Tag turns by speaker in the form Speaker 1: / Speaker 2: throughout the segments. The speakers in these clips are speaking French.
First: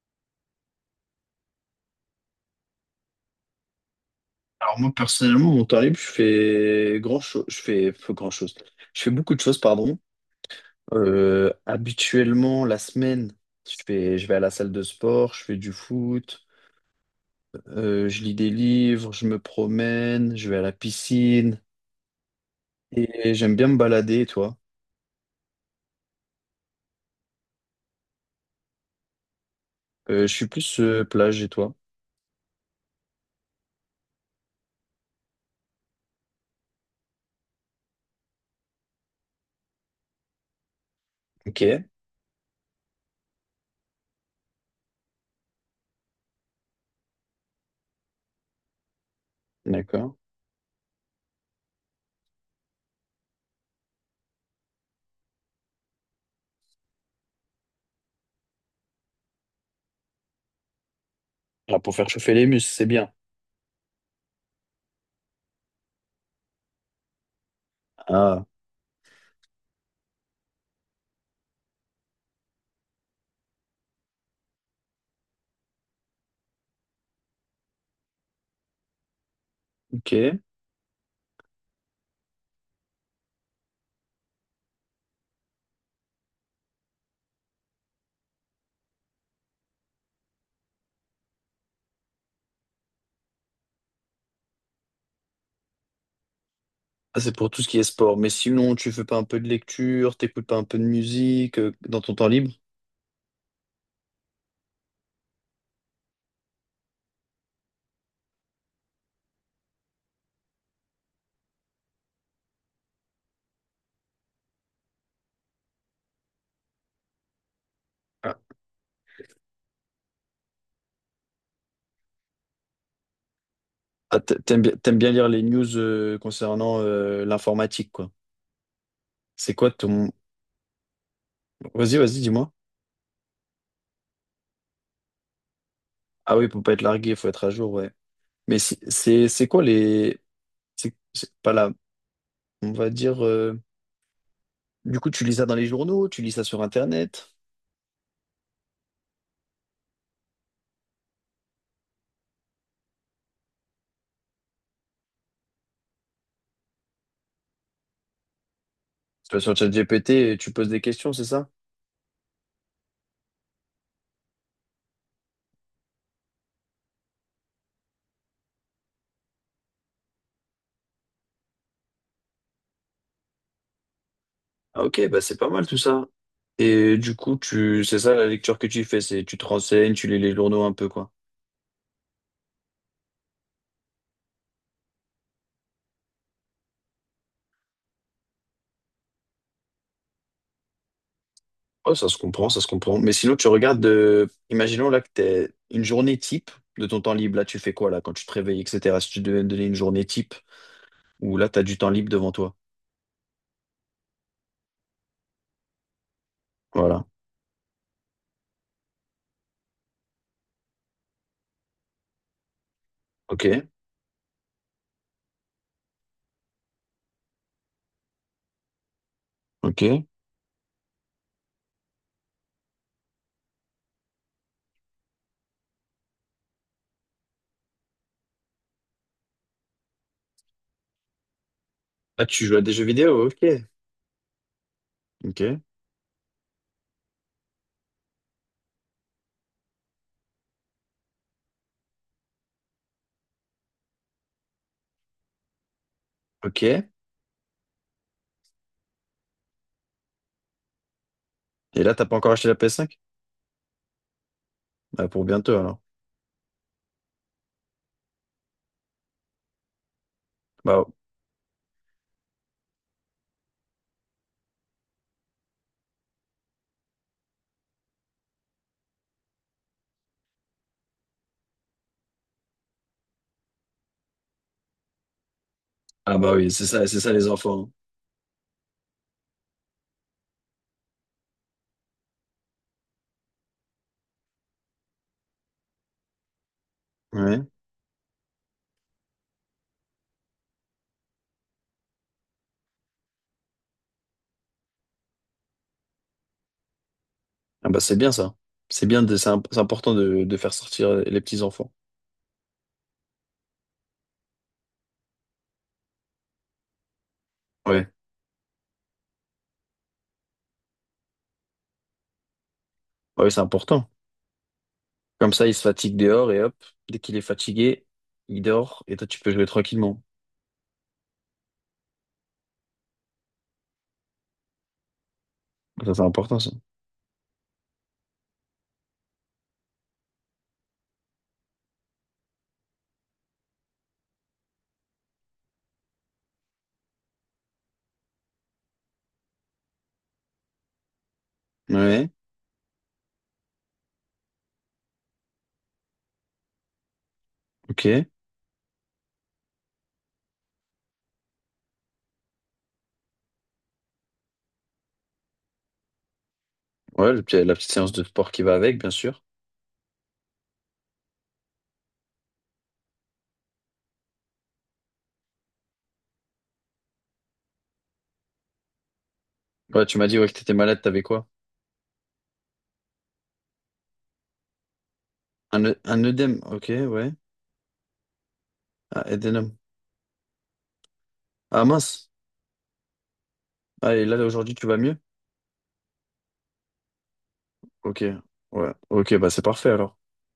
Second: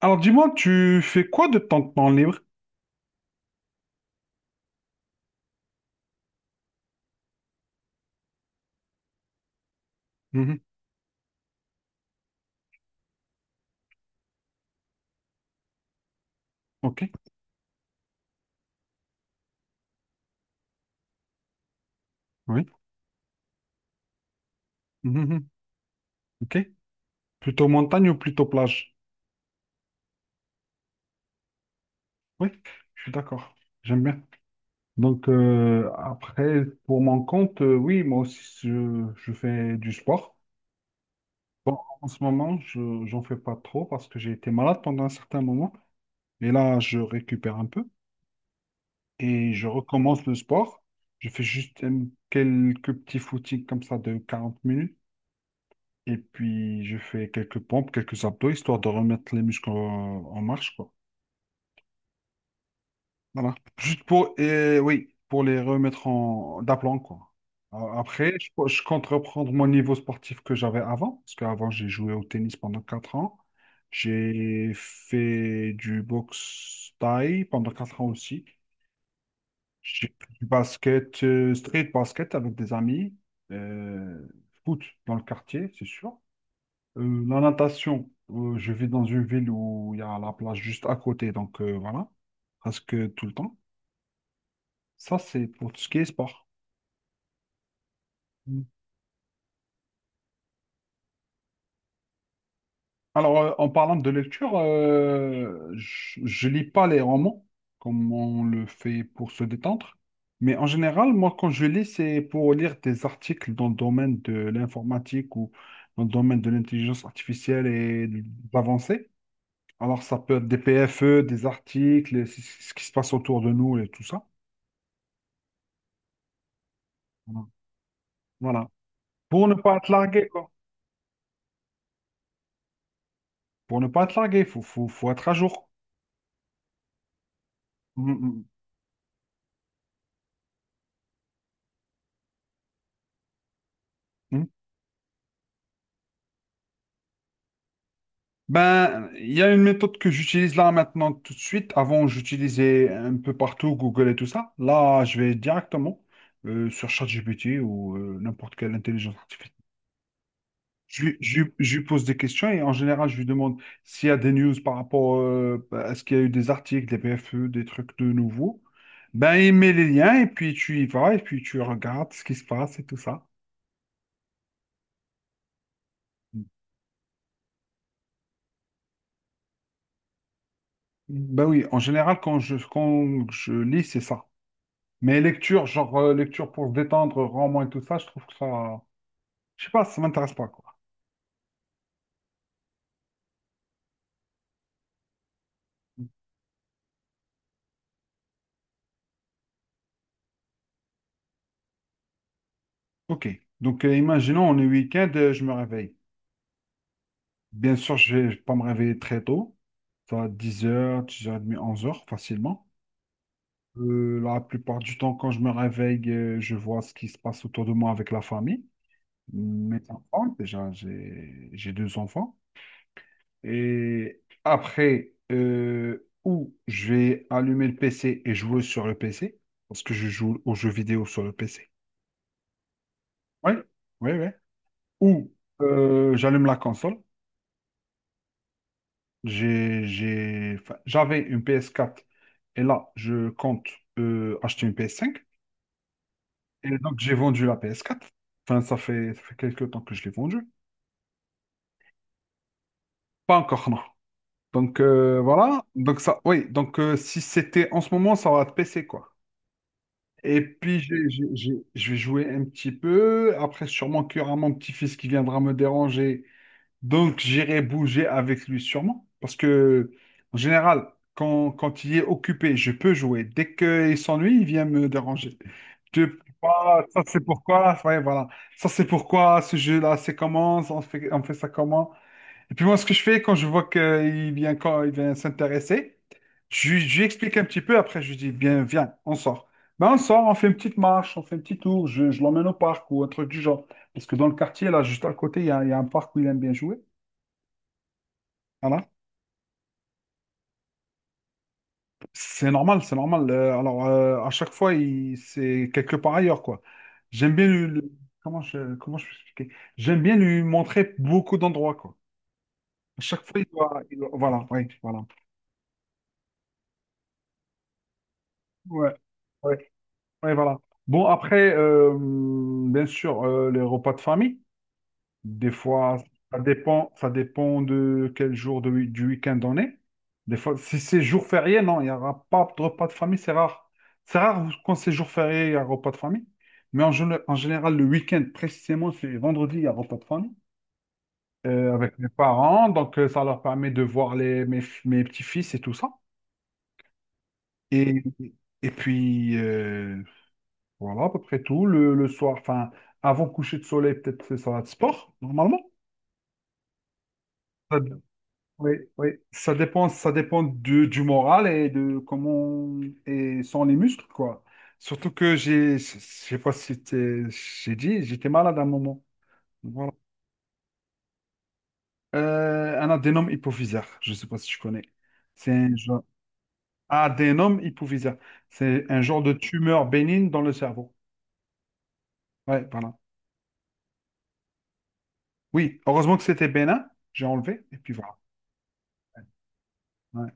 Speaker 1: Alors dis-moi, tu fais quoi de ton temps libre?
Speaker 2: Alors moi personnellement, mon temps libre, je fais grand chose, je fais grand chose. Je fais beaucoup de choses, pardon.
Speaker 1: Mhm.
Speaker 2: Habituellement, la semaine, je vais à la salle de sport, je fais du foot,
Speaker 1: Ok,
Speaker 2: je lis des livres, je me promène, je vais à la piscine
Speaker 1: oui.
Speaker 2: et j'aime bien me balader. Et toi?
Speaker 1: Mhm, mhm. Ok. Plutôt montagne ou plutôt plage?
Speaker 2: Je suis plus plage. Et toi?
Speaker 1: Oui, je suis d'accord. J'aime bien. Donc, après, pour mon compte, oui, moi aussi, je fais du sport.
Speaker 2: Ok,
Speaker 1: Bon, en ce moment, j'en fais pas trop parce que j'ai été malade pendant un certain moment. Et là, je récupère un peu et je
Speaker 2: d'accord.
Speaker 1: recommence le sport. Je fais juste quelques petits footings comme ça de 40 minutes. Et puis, je fais quelques pompes, quelques abdos, histoire de remettre les muscles en marche, quoi.
Speaker 2: Là pour faire chauffer les muscles, c'est bien.
Speaker 1: Voilà. Juste pour, et oui, pour les remettre en d'aplomb, quoi. Après,
Speaker 2: Ah,
Speaker 1: je compte reprendre mon niveau sportif que j'avais avant, parce qu'avant, j'ai joué au tennis pendant 4 ans. J'ai fait du boxe thaï pendant 4 ans aussi. J'ai fait
Speaker 2: ok.
Speaker 1: du basket, street basket avec des amis. Euh, foot dans le quartier, c'est sûr. La natation, je vis dans une ville où il y a la plage juste à côté, donc voilà, presque tout le temps. Ça, c'est pour tout ce qui est sport.
Speaker 2: Ah, c'est pour tout ce qui est sport. Mais
Speaker 1: Mm.
Speaker 2: sinon, tu fais pas un peu de lecture, t'écoutes pas un peu de musique dans ton temps libre?
Speaker 1: Alors, en parlant de lecture, je lis pas les romans comme on le fait pour se détendre, mais en général, moi, quand je lis, c'est pour lire des articles dans le domaine de l'informatique ou dans le domaine de l'intelligence artificielle et de l'avancée. Alors, ça peut être des PFE, des articles, ce qui se passe autour de nous et tout
Speaker 2: Ah,
Speaker 1: ça.
Speaker 2: t'aimes bien lire les news concernant
Speaker 1: Voilà.
Speaker 2: l'informatique, quoi.
Speaker 1: Voilà. Pour
Speaker 2: C'est
Speaker 1: ne
Speaker 2: quoi
Speaker 1: pas te
Speaker 2: ton...
Speaker 1: larguer, quoi.
Speaker 2: Vas-y, vas-y, dis-moi.
Speaker 1: Pour ne pas te larguer, il faut être à jour.
Speaker 2: Ah oui, pour pas être largué, il faut être à jour, ouais.
Speaker 1: Mm,
Speaker 2: Mais c'est quoi les... C'est pas là. On va dire...
Speaker 1: mm, mm.
Speaker 2: Du coup, tu lis ça dans les journaux, tu lis ça sur Internet,
Speaker 1: Ben, il y a une méthode que j'utilise là maintenant tout de suite. Avant, j'utilisais un peu partout Google et tout ça. Là, je vais directement sur ChatGPT ou n'importe quelle intelligence
Speaker 2: tu vas
Speaker 1: artificielle.
Speaker 2: sur ChatGPT et tu poses des
Speaker 1: Je,
Speaker 2: questions,
Speaker 1: lui
Speaker 2: c'est
Speaker 1: je
Speaker 2: ça?
Speaker 1: lui- je lui pose des questions et en général, je lui demande s'il y a des news par rapport à ce qu'il y a eu des articles, des PFE, des trucs de nouveau. Ben, il met les liens et puis tu y vas et puis tu regardes ce qui se passe et tout ça.
Speaker 2: Ah, ok, bah c'est pas mal tout ça. Et du coup, tu... c'est ça la lecture que tu fais, c'est tu te renseignes, tu lis les journaux un peu, quoi.
Speaker 1: Ben oui, en général, quand je lis, c'est ça. Mais lecture, genre lecture pour se détendre, roman et tout ça, je trouve que ça... Je sais pas, ça m'intéresse pas, quoi.
Speaker 2: Ouais, ça se comprend, ça se comprend. Mais sinon, imaginons là que t'es une journée type de ton temps libre. Là, tu fais quoi là quand tu te réveilles, etc. Si tu devais me donner une journée type où là, t'as du temps libre devant toi.
Speaker 1: Ok, donc imaginons, on est week-end, je me réveille.
Speaker 2: Voilà.
Speaker 1: Bien sûr, je vais pas me réveiller très tôt. Ça va être 10h, 10h30, 11h, facilement.
Speaker 2: Ok,
Speaker 1: La plupart du temps, quand je me réveille, je vois ce qui se passe autour de moi avec la famille. Mes
Speaker 2: ok.
Speaker 1: enfants, déjà, j'ai deux enfants. Et après, ou je vais allumer le PC et jouer sur le PC, parce que je joue aux jeux vidéo sur le PC.
Speaker 2: Ah, tu joues à des jeux vidéo,
Speaker 1: Oui,
Speaker 2: ok.
Speaker 1: oui, oui. Ou
Speaker 2: Ok,
Speaker 1: j'allume la console. Enfin, j'avais une PS4 et là, je compte acheter une PS5. Et
Speaker 2: ok.
Speaker 1: donc, j'ai vendu la PS4. Enfin, ça fait quelques temps que je l'ai vendue.
Speaker 2: Et là, t'as pas encore acheté la PS5?
Speaker 1: Pas encore, non. Donc,
Speaker 2: Bah, pour bientôt
Speaker 1: voilà.
Speaker 2: alors.
Speaker 1: Donc, ça, oui. Donc, si c'était en ce moment, ça va être PC, quoi. Et puis,
Speaker 2: Bah,
Speaker 1: je vais jouer un petit peu. Après, sûrement qu'il y aura mon petit-fils qui viendra me déranger. Donc, j'irai bouger avec lui sûrement. Parce que, en général, quand il est occupé, je peux jouer. Dès qu'il s'ennuie, il vient me déranger. Je peux
Speaker 2: ah bah oui,
Speaker 1: pas,
Speaker 2: c'est
Speaker 1: ça,
Speaker 2: ça
Speaker 1: c'est
Speaker 2: les enfants.
Speaker 1: pourquoi. Ouais, voilà. Ça, c'est pourquoi ce jeu-là, c'est comment? On fait ça comment? Et puis moi, ce que je fais quand je vois qu'il vient, quand il vient s'intéresser, je lui explique
Speaker 2: Hein.
Speaker 1: un
Speaker 2: Ouais.
Speaker 1: petit peu, après je lui dis, bien, viens, on sort. Ben, on sort, on fait une petite marche, on fait un petit tour, je l'emmène au parc ou un truc du genre. Parce que dans le quartier, là, juste à côté, il y a un parc où il aime bien jouer.
Speaker 2: Ah bah c'est bien ça. C'est
Speaker 1: Voilà.
Speaker 2: bien, c'est important de faire sortir les petits enfants.
Speaker 1: C'est normal, c'est normal. Alors, à chaque fois, c'est quelque part ailleurs, quoi. J'aime bien lui,
Speaker 2: Ouais.
Speaker 1: le- comment je peux expliquer? J'aime bien lui montrer beaucoup d'endroits, quoi. À chaque
Speaker 2: Bah oui,
Speaker 1: fois,
Speaker 2: c'est important.
Speaker 1: voilà, oui, voilà.
Speaker 2: Comme ça, il se fatigue dehors et hop, dès qu'il est fatigué, il dort et toi, tu peux jouer
Speaker 1: Ouais.
Speaker 2: tranquillement.
Speaker 1: Ouais, voilà. Bon, après, bien sûr, les repas de famille, des
Speaker 2: Ça,
Speaker 1: fois,
Speaker 2: c'est important, ça.
Speaker 1: ça dépend de quel jour de, wi- du week-end on est. Des fois, si c'est jour férié, non, il n'y aura pas de repas de famille, c'est rare. C'est rare quand c'est jour férié, il y a repas de famille. Mais en général, le week-end, précisément, c'est vendredi, il y a repas de famille avec mes
Speaker 2: Ouais,
Speaker 1: parents. Donc, ça leur permet de voir les, mes petits-fils et tout ça. Et,
Speaker 2: ok.
Speaker 1: et puis, voilà, à peu près tout. Le soir, enfin, avant coucher de soleil, peut-être c'est ça va de sport, normalement.
Speaker 2: Ouais, la petite
Speaker 1: Ça-
Speaker 2: séance de sport qui va
Speaker 1: oui,
Speaker 2: avec, bien
Speaker 1: oui.
Speaker 2: sûr.
Speaker 1: Ça dépend du moral et de comment et sont les muscles, quoi. Surtout que je sais pas si t'es- j'ai dit, j'étais malade à un moment.
Speaker 2: Ouais,
Speaker 1: Voilà.
Speaker 2: tu m'as dit ouais, que t'étais malade, t'avais quoi?
Speaker 1: Un adénome hypophysaire, je sais pas si tu connais. C'est
Speaker 2: Un,
Speaker 1: un
Speaker 2: œ- un
Speaker 1: genre
Speaker 2: œdème, ok, ouais.
Speaker 1: adénome hypophysaire. C'est un
Speaker 2: Ah,
Speaker 1: genre de
Speaker 2: édénome.
Speaker 1: tumeur bénigne dans le cerveau.
Speaker 2: Ah, mince.
Speaker 1: Ouais, voilà.
Speaker 2: Ah, et là, aujourd'hui, tu vas mieux?
Speaker 1: Oui, heureusement que c'était bénin, j'ai enlevé, et puis
Speaker 2: Ok,
Speaker 1: voilà.
Speaker 2: ouais. Ok, bah c'est parfait alors.
Speaker 1: Ouais.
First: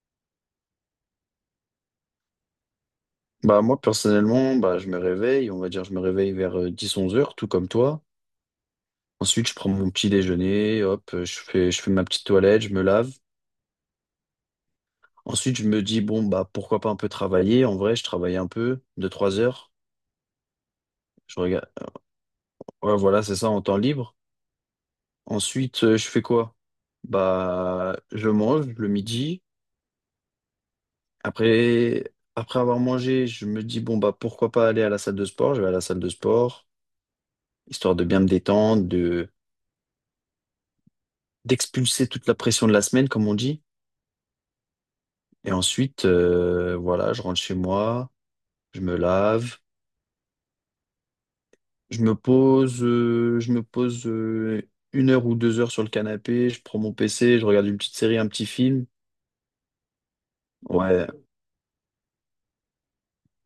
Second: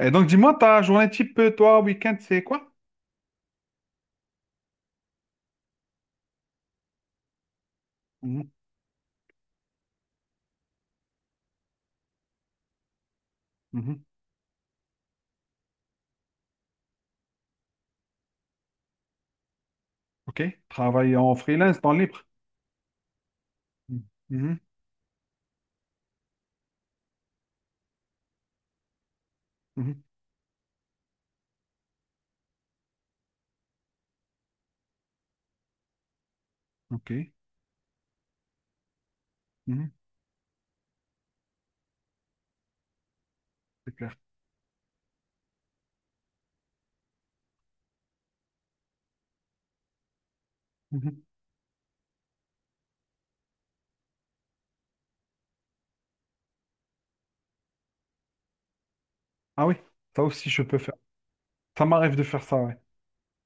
Speaker 1: Et donc, dis-moi, ta journée type, toi, week-end, c'est quoi?
Speaker 2: Bah moi, personnellement, bah je me réveille, on va dire, je me réveille vers 10-11 heures, tout comme toi.
Speaker 1: Mhm,
Speaker 2: Ensuite, je prends mon petit déjeuner, hop, je fais ma petite toilette, je me lave.
Speaker 1: mhm,
Speaker 2: Ensuite, je me dis, bon, bah, pourquoi pas un peu travailler. En vrai, je travaille un peu, 2 trois heures.
Speaker 1: OK. Travail en
Speaker 2: Je regarde.
Speaker 1: freelance, temps libre.
Speaker 2: Ouais, voilà, c'est ça, en temps
Speaker 1: Mhm,
Speaker 2: libre.
Speaker 1: mhm,
Speaker 2: Ensuite, je fais quoi? Bah, je mange le midi.
Speaker 1: mhm,
Speaker 2: Après, après avoir mangé, je me dis, bon, bah, pourquoi pas aller à la salle de sport? Je vais à la salle de sport,
Speaker 1: OK.
Speaker 2: histoire de bien me détendre,
Speaker 1: Mhm.
Speaker 2: d'expulser toute la pression de la semaine, comme on dit.
Speaker 1: C'est clair.
Speaker 2: Et ensuite, voilà, je rentre chez moi, je me lave.
Speaker 1: Mhm.
Speaker 2: Je me pose 1 heure ou 2 heures sur le canapé, je prends mon PC, je regarde une petite série, un petit film.
Speaker 1: Ah oui, ça aussi, je peux faire.
Speaker 2: Ouais,
Speaker 1: Ça m'arrive de faire ça, ouais.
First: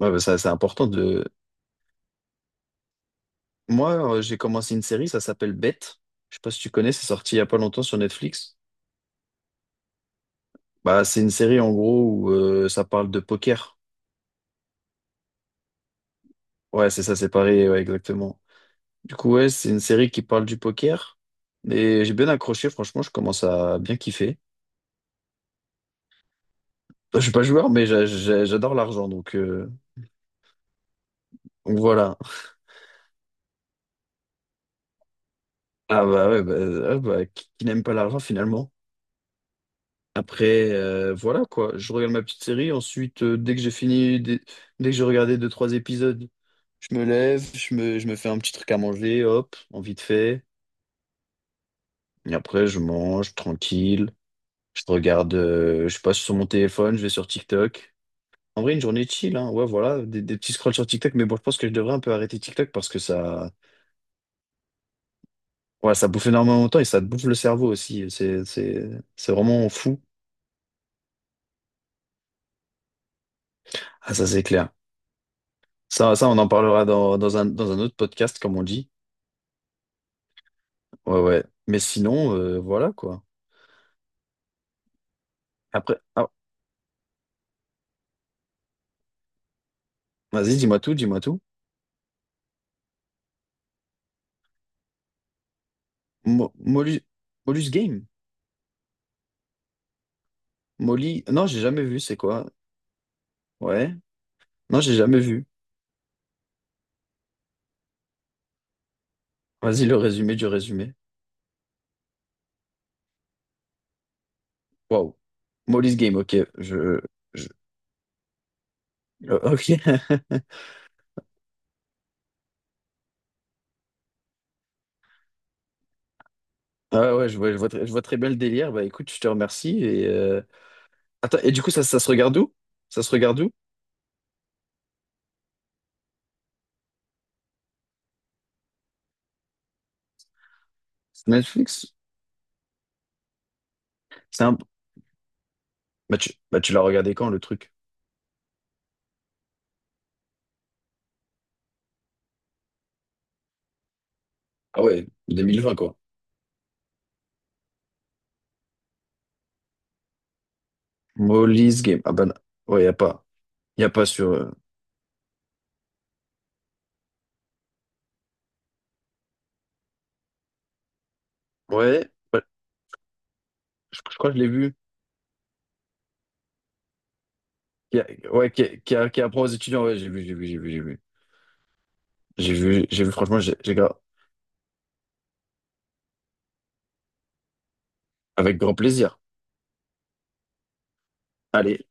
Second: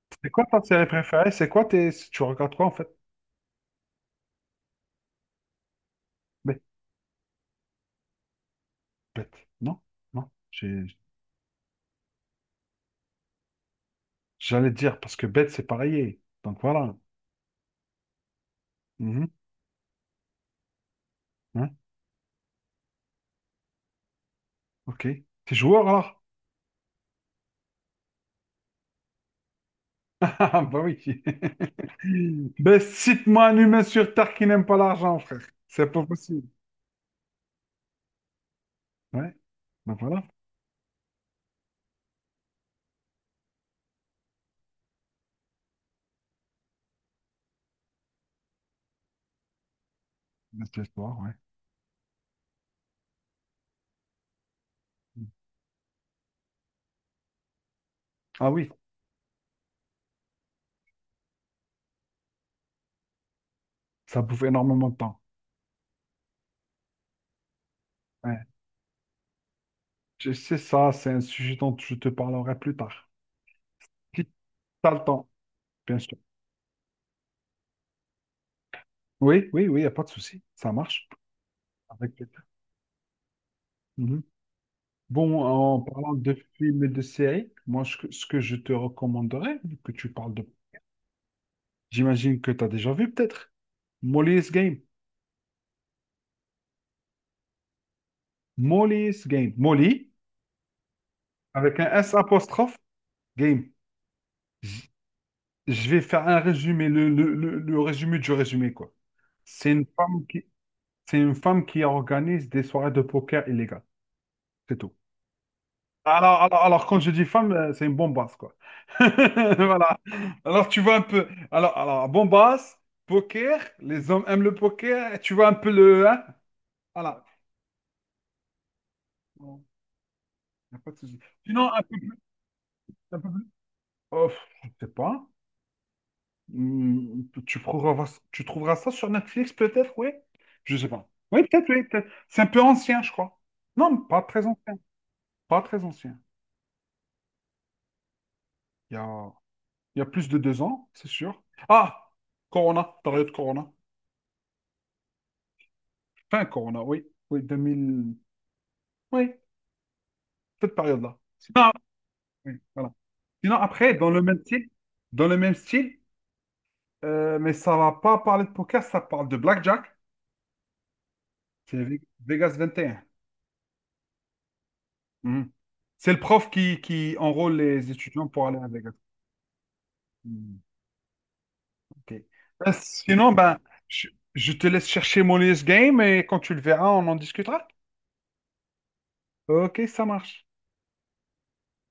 Speaker 2: ouais, bah,
Speaker 1: C'est
Speaker 2: ça,
Speaker 1: quoi
Speaker 2: c'est
Speaker 1: ta série
Speaker 2: important de.
Speaker 1: préférée? C'est quoi tes... Tu regardes quoi, en fait?
Speaker 2: Moi, j'ai commencé une série, ça s'appelle Bête. Je sais pas
Speaker 1: Bête.
Speaker 2: si tu connais, c'est sorti il y a pas longtemps sur Netflix.
Speaker 1: Bête. Non? Non.
Speaker 2: Bah, c'est une série en gros où ça parle de poker.
Speaker 1: J'allais dire, parce que bête, c'est pareil. Donc,
Speaker 2: Ouais,
Speaker 1: voilà.
Speaker 2: c'est ça, c'est pareil, ouais, exactement. Du
Speaker 1: Mhm,
Speaker 2: coup, ouais, c'est une série qui parle du poker.
Speaker 1: hein,
Speaker 2: Et j'ai bien accroché, franchement, je commence à bien kiffer.
Speaker 1: OK. T'es joueur, alors?
Speaker 2: Je suis pas joueur, mais j'adore l'argent, donc, euh,
Speaker 1: Ah, bah oui.
Speaker 2: donc voilà.
Speaker 1: Ben, cite-moi un humain sur Terre qui n'aime pas l'argent, frère. C'est pas
Speaker 2: Ah bah ouais,
Speaker 1: possible.
Speaker 2: bah, ah bah, qui n'aime pas l'argent finalement.
Speaker 1: Ouais. Ben voilà,
Speaker 2: Après, voilà quoi, je regarde ma petite série, ensuite dès que j'ai fini, dès que j'ai regardé deux, trois épisodes, je me lève, je me fais un petit truc à manger, hop, en vite fait.
Speaker 1: ben, c'est l'histoire, ouais.
Speaker 2: Et après, je mange tranquille, je passe sur mon téléphone, je vais sur TikTok.
Speaker 1: Ah
Speaker 2: En
Speaker 1: oui,
Speaker 2: vrai, une journée chill, hein, ouais, voilà, des petits scrolls sur TikTok, mais bon, je pense que je devrais un peu arrêter TikTok parce que ça,
Speaker 1: ça bouffe énormément de temps.
Speaker 2: ouais, ça bouffe énormément de temps et ça te bouffe le cerveau aussi, c'est,
Speaker 1: Ouais.
Speaker 2: c'est, c'est vraiment fou.
Speaker 1: Je sais ça, c'est un sujet dont je te parlerai plus tard.
Speaker 2: Ah,
Speaker 1: Si
Speaker 2: ça c'est clair.
Speaker 1: t'as le temps, bien
Speaker 2: Ça,
Speaker 1: sûr.
Speaker 2: ça, on en parlera dans un autre podcast, comme on dit.
Speaker 1: Oui, oui, oui, il n'y a pas de souci. Ça marche.
Speaker 2: Ouais, ouais. Mais
Speaker 1: Avec
Speaker 2: sinon,
Speaker 1: plaisir.
Speaker 2: voilà quoi.
Speaker 1: Mhm. Bon, en
Speaker 2: Après,
Speaker 1: parlant
Speaker 2: ah,
Speaker 1: de films et de séries, moi, ce que je te recommanderais, vu que tu parles de...
Speaker 2: vas-y, dis-moi tout, dis-moi tout.
Speaker 1: J'imagine que tu as déjà vu peut-être. Molly's Game.
Speaker 2: Molus, Molus Game.
Speaker 1: Molly's Game. Molly,
Speaker 2: Molly. Non, j'ai
Speaker 1: avec
Speaker 2: jamais
Speaker 1: un
Speaker 2: vu,
Speaker 1: S
Speaker 2: c'est quoi?
Speaker 1: apostrophe Game,
Speaker 2: Ouais. Non, j'ai jamais vu.
Speaker 1: je vais faire un résumé, le résumé du résumé, quoi. C'est une
Speaker 2: Vas-y, le
Speaker 1: femme
Speaker 2: résumé
Speaker 1: qui,
Speaker 2: du résumé.
Speaker 1: c'est une femme qui organise des soirées de poker illégales. C'est tout.
Speaker 2: Waouh. Molly's Game, ok.
Speaker 1: Alors,
Speaker 2: Je,
Speaker 1: quand je dis
Speaker 2: je-
Speaker 1: femme, c'est une bombasse, quoi.
Speaker 2: ok.
Speaker 1: Voilà. Alors, tu vois un peu. Alors, bombasse, poker, les hommes aiment le poker, tu vois un peu le. Hein.
Speaker 2: Ah
Speaker 1: Voilà.
Speaker 2: ouais, je vois très bien le délire. Bah écoute, je te
Speaker 1: Bon,
Speaker 2: remercie. Et,
Speaker 1: y a pas de souci.
Speaker 2: attends, et du coup,
Speaker 1: Sinon, un
Speaker 2: ça,
Speaker 1: peu
Speaker 2: ça se
Speaker 1: plus.
Speaker 2: regarde où? Ça se
Speaker 1: Un peu
Speaker 2: regarde
Speaker 1: plus.
Speaker 2: où?
Speaker 1: Oh, je sais pas. Hmm. Tu trouveras ça sur Netflix, peut-être, oui? Je sais pas. Oui, peut-être, oui,
Speaker 2: Netflix?
Speaker 1: peut-être. C'est un peu ancien, je crois. Non, pas
Speaker 2: C'est
Speaker 1: très
Speaker 2: un...
Speaker 1: ancien. Pas très
Speaker 2: Bah
Speaker 1: ancien.
Speaker 2: tu, bah, tu l'as regardé quand, le truc?
Speaker 1: Il y a, il y a plus de 2 ans, c'est sûr. Ah! Corona, période Corona.
Speaker 2: Ah ouais, 2020 quoi.
Speaker 1: Fin Corona, oui. Oui, 2000. Oui, cette période-là. Sinon, ah,
Speaker 2: Molly's Game. Ah ben,
Speaker 1: oui,
Speaker 2: ouais, y
Speaker 1: voilà.
Speaker 2: a pas.
Speaker 1: Sinon,
Speaker 2: Y a
Speaker 1: après,
Speaker 2: pas sur.
Speaker 1: dans le même style, mais ça va pas parler de poker, ça parle de blackjack. C'est Ve-
Speaker 2: Ouais, ouais,
Speaker 1: Vegas 21.
Speaker 2: je crois que je l'ai vu.
Speaker 1: Mhm. C'est le prof qui enrôle les
Speaker 2: Qui a-
Speaker 1: étudiants pour
Speaker 2: ouais,
Speaker 1: aller
Speaker 2: qui,
Speaker 1: avec.
Speaker 2: qui, qui apprend aux étudiants. Ouais, j'ai vu, j'ai vu, j'ai
Speaker 1: Mhm.
Speaker 2: vu, j'ai vu.
Speaker 1: Ok.
Speaker 2: J'ai
Speaker 1: Ben,
Speaker 2: vu, j'ai vu,
Speaker 1: sinon,
Speaker 2: franchement,
Speaker 1: je, je te laisse chercher mon US Game et quand tu le verras, on en discutera.
Speaker 2: avec grand plaisir.
Speaker 1: Ok, ça marche.
Speaker 2: Allez,